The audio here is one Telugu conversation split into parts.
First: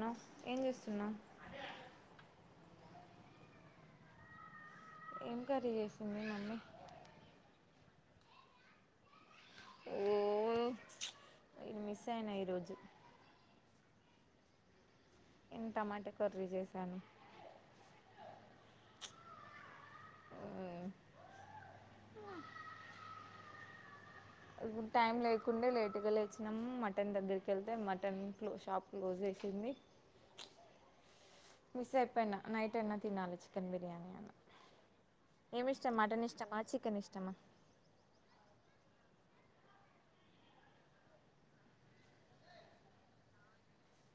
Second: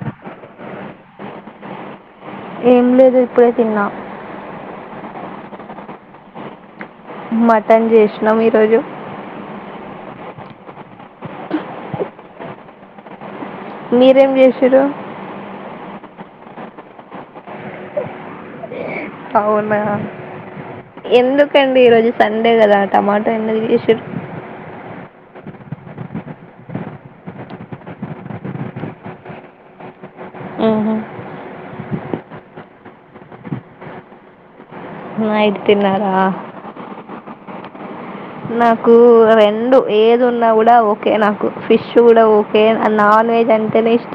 ను ఏం చుస్తున్నావ్ ఏం లేదు ఇప్పుడే తిన్నా ఏం కర్రీ చేసింది మమ్మీ మటన్ జెశినం ఈరోజు హుమ్మ్ నిను మీసైన ఈరోోజు మీరేం చేసుడు నిను టమాటా కర్రీ చేసాను అవున ఎందుకండి ఈ రోజు సండే కదా టమాటో ఎందుకు చేసిరు టైం లేకుండే లేటుగా లేచినాము మటన్ దగ్గరికి వెళ్తే మటన్ క్లో షాప్ క్లోజ్ సింది మ్ మిసైపోయిన నైటైన తినాలి చికెన్ బిర్యానీ అన్న నైట్ ఎం ఇష్టం తిన్నారా మటన్ ఇష్టమా చికెన్ ఇష్టమా నాకు రెండు ఏది ఉన్నా కూడా ఓకే నాకు ఫిష్ కూడా ఓకే న నాన్ వెజ్ అంటేనే ఇస్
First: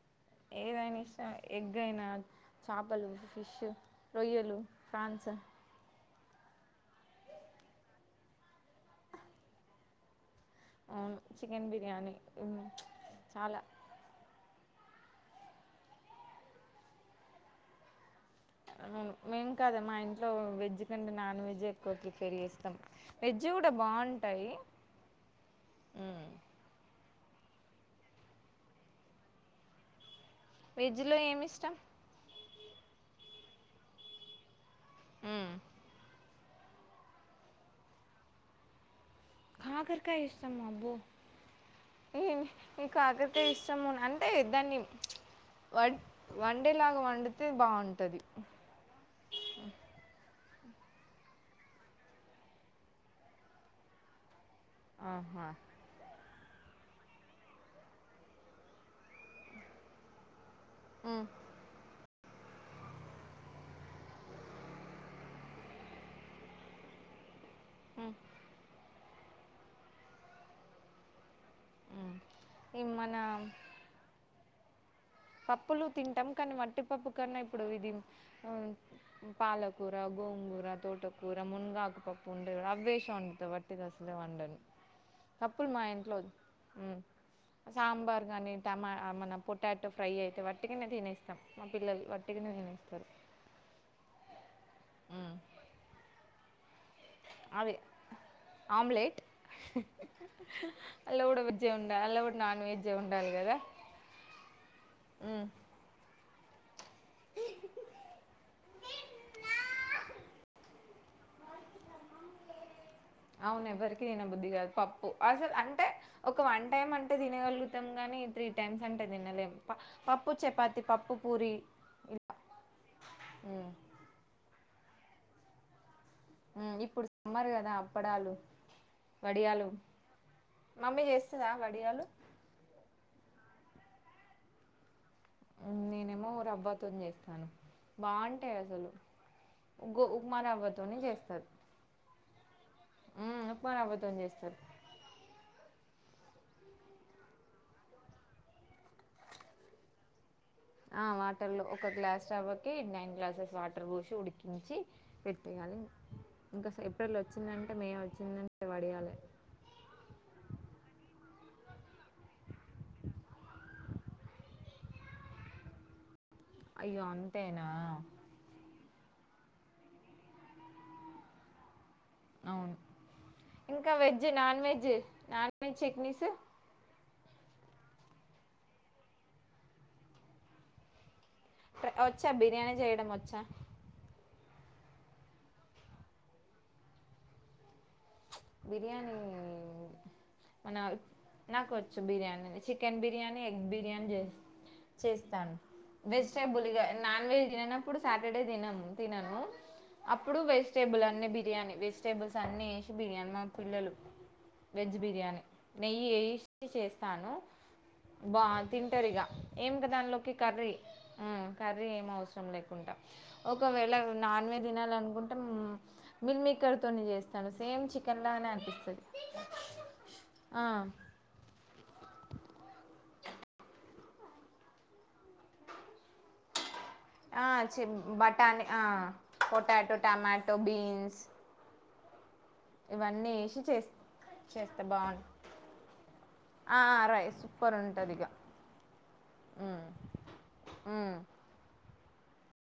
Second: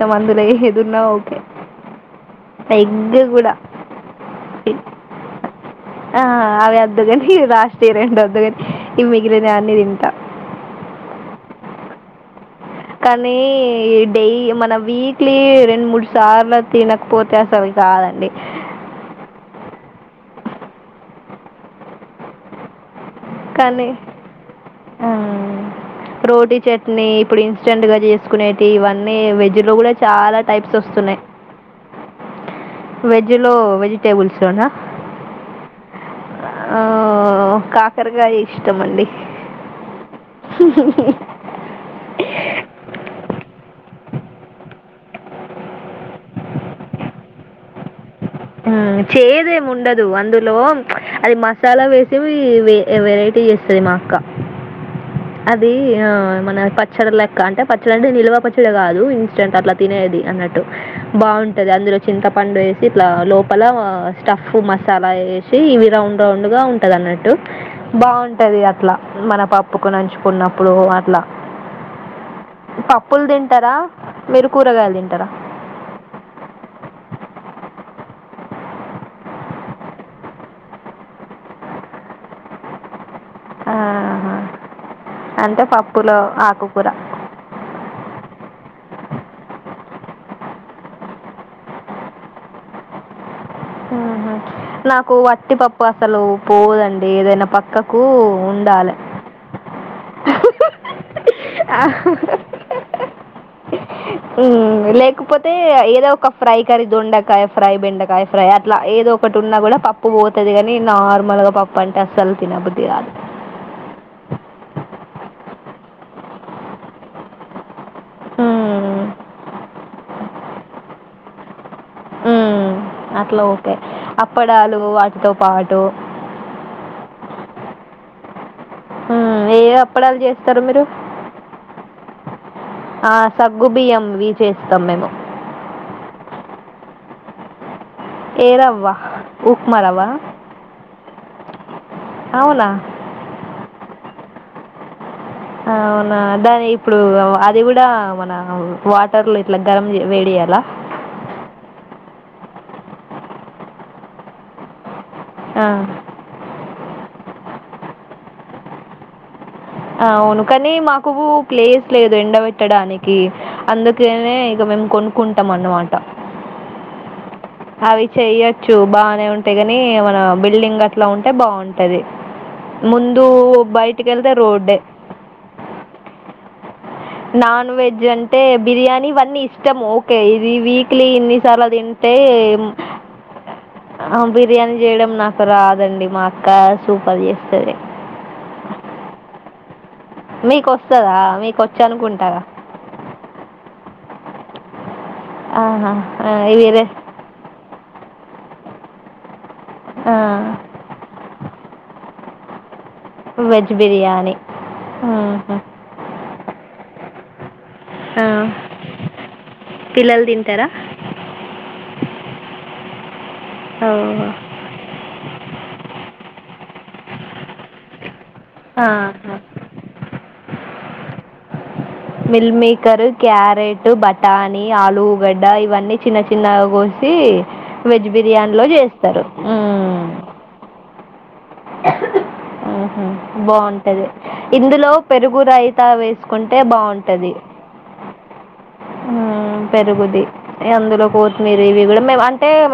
ఏదైనా ఇష్టమే ఎగైనా చపలు ఎగ్ కూడా ఫిష్ రొయ్యలు ఫ్రాన్స్ ఆ అవి వద్దుకని రాష్ట్రీయ రెండు వద్దుకని ఈవి మిగిలిన అన్ని తింటా, చికెన్ బిర్యానీి కానీ డెయి మన వీక్లీ రెండు మూడు సార్లు తినకపోతే అసవి కాదండి, మేం కాదా మా ఇంట్లో వెజ్ కంటే నాన్ వెజ్ ఎక్కువ ప్రిపేర్ చేస్తాం, వెజ్ కూడా కానీ బాగుంటాయి రోటీ చట్నీ ఇప్పుడు ఇన్స్టెంట్ గా చేసుకునేవి ఇవన్నీ వెజ్ లో కూడా చాలా వెజ్ లో ఏమి ఇష్టం వెజ్ లో వెజిటేబుల్స్ లోనా ఆ కాకరకాయ ఇష్టమ అండి కాకరకాయ ఇష్టమా అబ్బో న కాకరకాయ ఇష్టమా మున్ అంటే దాన్ని వ వండేలాగా వండితే బాగుంటది, చేదేమి ఉండదు అందులో అది మసాలా వేసి వెరైటీ, చేసది మాఅక్క ఆహా అది ఆ మన పచ్చడి లెక్క అంటే పచ్చడి అండి నిల్వ పచ్చడి కాదు ఇన్స్టెంట్ అట్లా తినేది అన్నట్టు, ఉమ్, బాగుంటది అందులో చింత పండు వేసి లోపల స్టఫ్ మసాలా వేసి ఇవి రౌండ్ రౌండ్ గా ఉంటది అన్నట్టు, ఉమ్, బాగుంటది అట్లా మన పప్పుకు నంచుకున్నప్పుడు అట్లా ఉమ్. ఈ పప్పులు మన తింటారా మీరు కూరగాయలు తింట పప్పులు తింటాం కానీ మట్టిపప్పు కన్నా ఇప్పుడు ఇది పాలకూర, గోంగూర తోటకూర, మునగాకుపప్పు ఉండ, అవివేసి వండుతా వటిది అసలే ఆహా! వండాను, అంటే పప్పులు మా ఇంట్లో పప్పులో ఆకుకూర. సాంబార్ కాగని టమాట మన పొటా, ఫ్రై అయితే వట్టికినే తినేస్తాం మా పిల్లలు వట్టికినే తినేస్తారు, నాకు ఉమ్, వట్టి పప్పు అసలు పోదండి, ఏదైనా అదే పక్కకు ఉండాలె. ఆమ్లేెట్ ఉండాలి కదా ఉమ్. లేకపోతే ఏదో ఒక ఫ్రై కర్రి దొండకాయ ఫ్రై, బెండకాయ ఫ్రై, అట్లా ఏదో ఒకటి ఉన్నా కూడా పప్పు పోతది కాని నార్మల్, ముద్దపప్పు అంటే అస్సలు తినబుద్ధి కాదు అవును ఎవ్వరికి తినబుద్ధది కాదు పప్పు అసలు అంటే ఒక వన్ టైమ్ అంటే తినగలుగు తింటాం కాని త్రీ టైమ్స్ మ్మ్. అంటే తినలేము పప్పు చపాతి పప్పు, పూరి ఇ- ఉ అట్లా ఉమ్, ఓకే అప్పడాలు వాటితో పాటు ఇప్పుడు సమ్మరు కదా అప్పడాలు, మ్మ్. ఏ వడియాలు అప్పడాలు చేస్తారు మీరు మమ్మీ చేస్తుందా వడియాలు ఆ, సగ్గు బియ్యం ఇవి చేస్తాం మేము నేనేమో రవ్వ తోని చేస్తాను, ఏ బాగుంటాయి రవ్వ అసలు ఉప్మా రవ్వ ఉప్మా రవ్వతోనే చేస్తారు, అవునా ఉప్మా రవ్వతో చేస్తారు, అ అవునా దాని ఇప్పుడు అది కూడా మన వాటర్ లో ఇట్లా గరం వేడిచేయాల, ఆ వాటర్ లో ఒక గ్లాస్ రవ్వకి నైన్ గ్లాసెస్ వాటర్ పోసి ఉడికించి, పెట్యాలి ఆ. ఇంకా ఏప్రిల్ వచ్చిందంటే మే వచ్చిందంటే వడియాలే అవును కానీ మాకు ప్లేస్ లేదు ఎండబట్టడానికి అందుకేనే ఇక మేము కొనుక్కుంటాం అన్నమాట అయ్యో అంతే అవి చెయ్యొచ్చు బాగానే ఉంటాయి, కాని మన బిల్డింగ్ అట్లా ఉంటే బాగుంటా ది అవును ముందు బయటికి వెళ్తే రోడ్డె చట్నీసు నాన్ వెజ్ అంటే బిర్యానీ ఇవన్నీ ఇష్టం ఓకే ఇది వీక్లీ ఇన్ని చాలా తింటే వచ్చా బిర్యానీ చేయడం వచ్చా అ బీ బిర్యానీ చేయడం నాకు రాదండి మా అక్క సూపర్ చేస్తది, బిర్యాణి మన మీకొస్తదా? నాకు వచ్చు మీకొచ్చనుకుంటా. బిర్యానీ చికెన్ బిర్యానీ ఎగ్ బిర్యానీ చేస్త చేస్తాను ఆహా! ఆ! వెజిటేబుల్ ఇవి రె నాన్ వెజ్ తిననప్పుడు సాటర్డే తినము తినను అప్పుడు ఆ! వెజిటేబుల్ అన్ని బిర్యానీ వెజిటేబుల్స్ అన్ని బిర్యానీ మా వెజ్ పిల్లలు బిర్యానీ వెజ్ బిర్యానీ ఆహా. నెయ్యి ఎసి చేస్తాను ఆ, బా తింటారు ఇక ఏం క పిల్లలు దానిలోకి తింటారా కర్రీ కర్రీ ఏం అవసరం లేకుండా ఓ. ఒకవేళ నాన్ వెజ్ తినాలనుకుంటే మిల్క్ మేక్కర్తోని చేస్తాను సేమ్ చికె తెల్లగానే అ అనిపిస్తది ఆహా. ఆ మిల్ మేకర్ క్యారెట్ బఠాని ఆలుగడ్డ ఇవన్నీ చిన్న చిన్న ఆ చె బటాని ఆ చేస్తారు పొటాటో మ్మ్. టమాటో బీన్స్ మ్మ్హ. ఇవన్నీ వేసి చే బాగుంటది చేస్తా ఇందులో బాగు పెరుగు రైతా వేసుకుంటే ఆ రై బాగుంటది సూపర్ ఉ ఉంటదిగా పెరుగుది అందులో ఉమ్. కొత్తిమీర ఇవి కూడా మే అంటే మే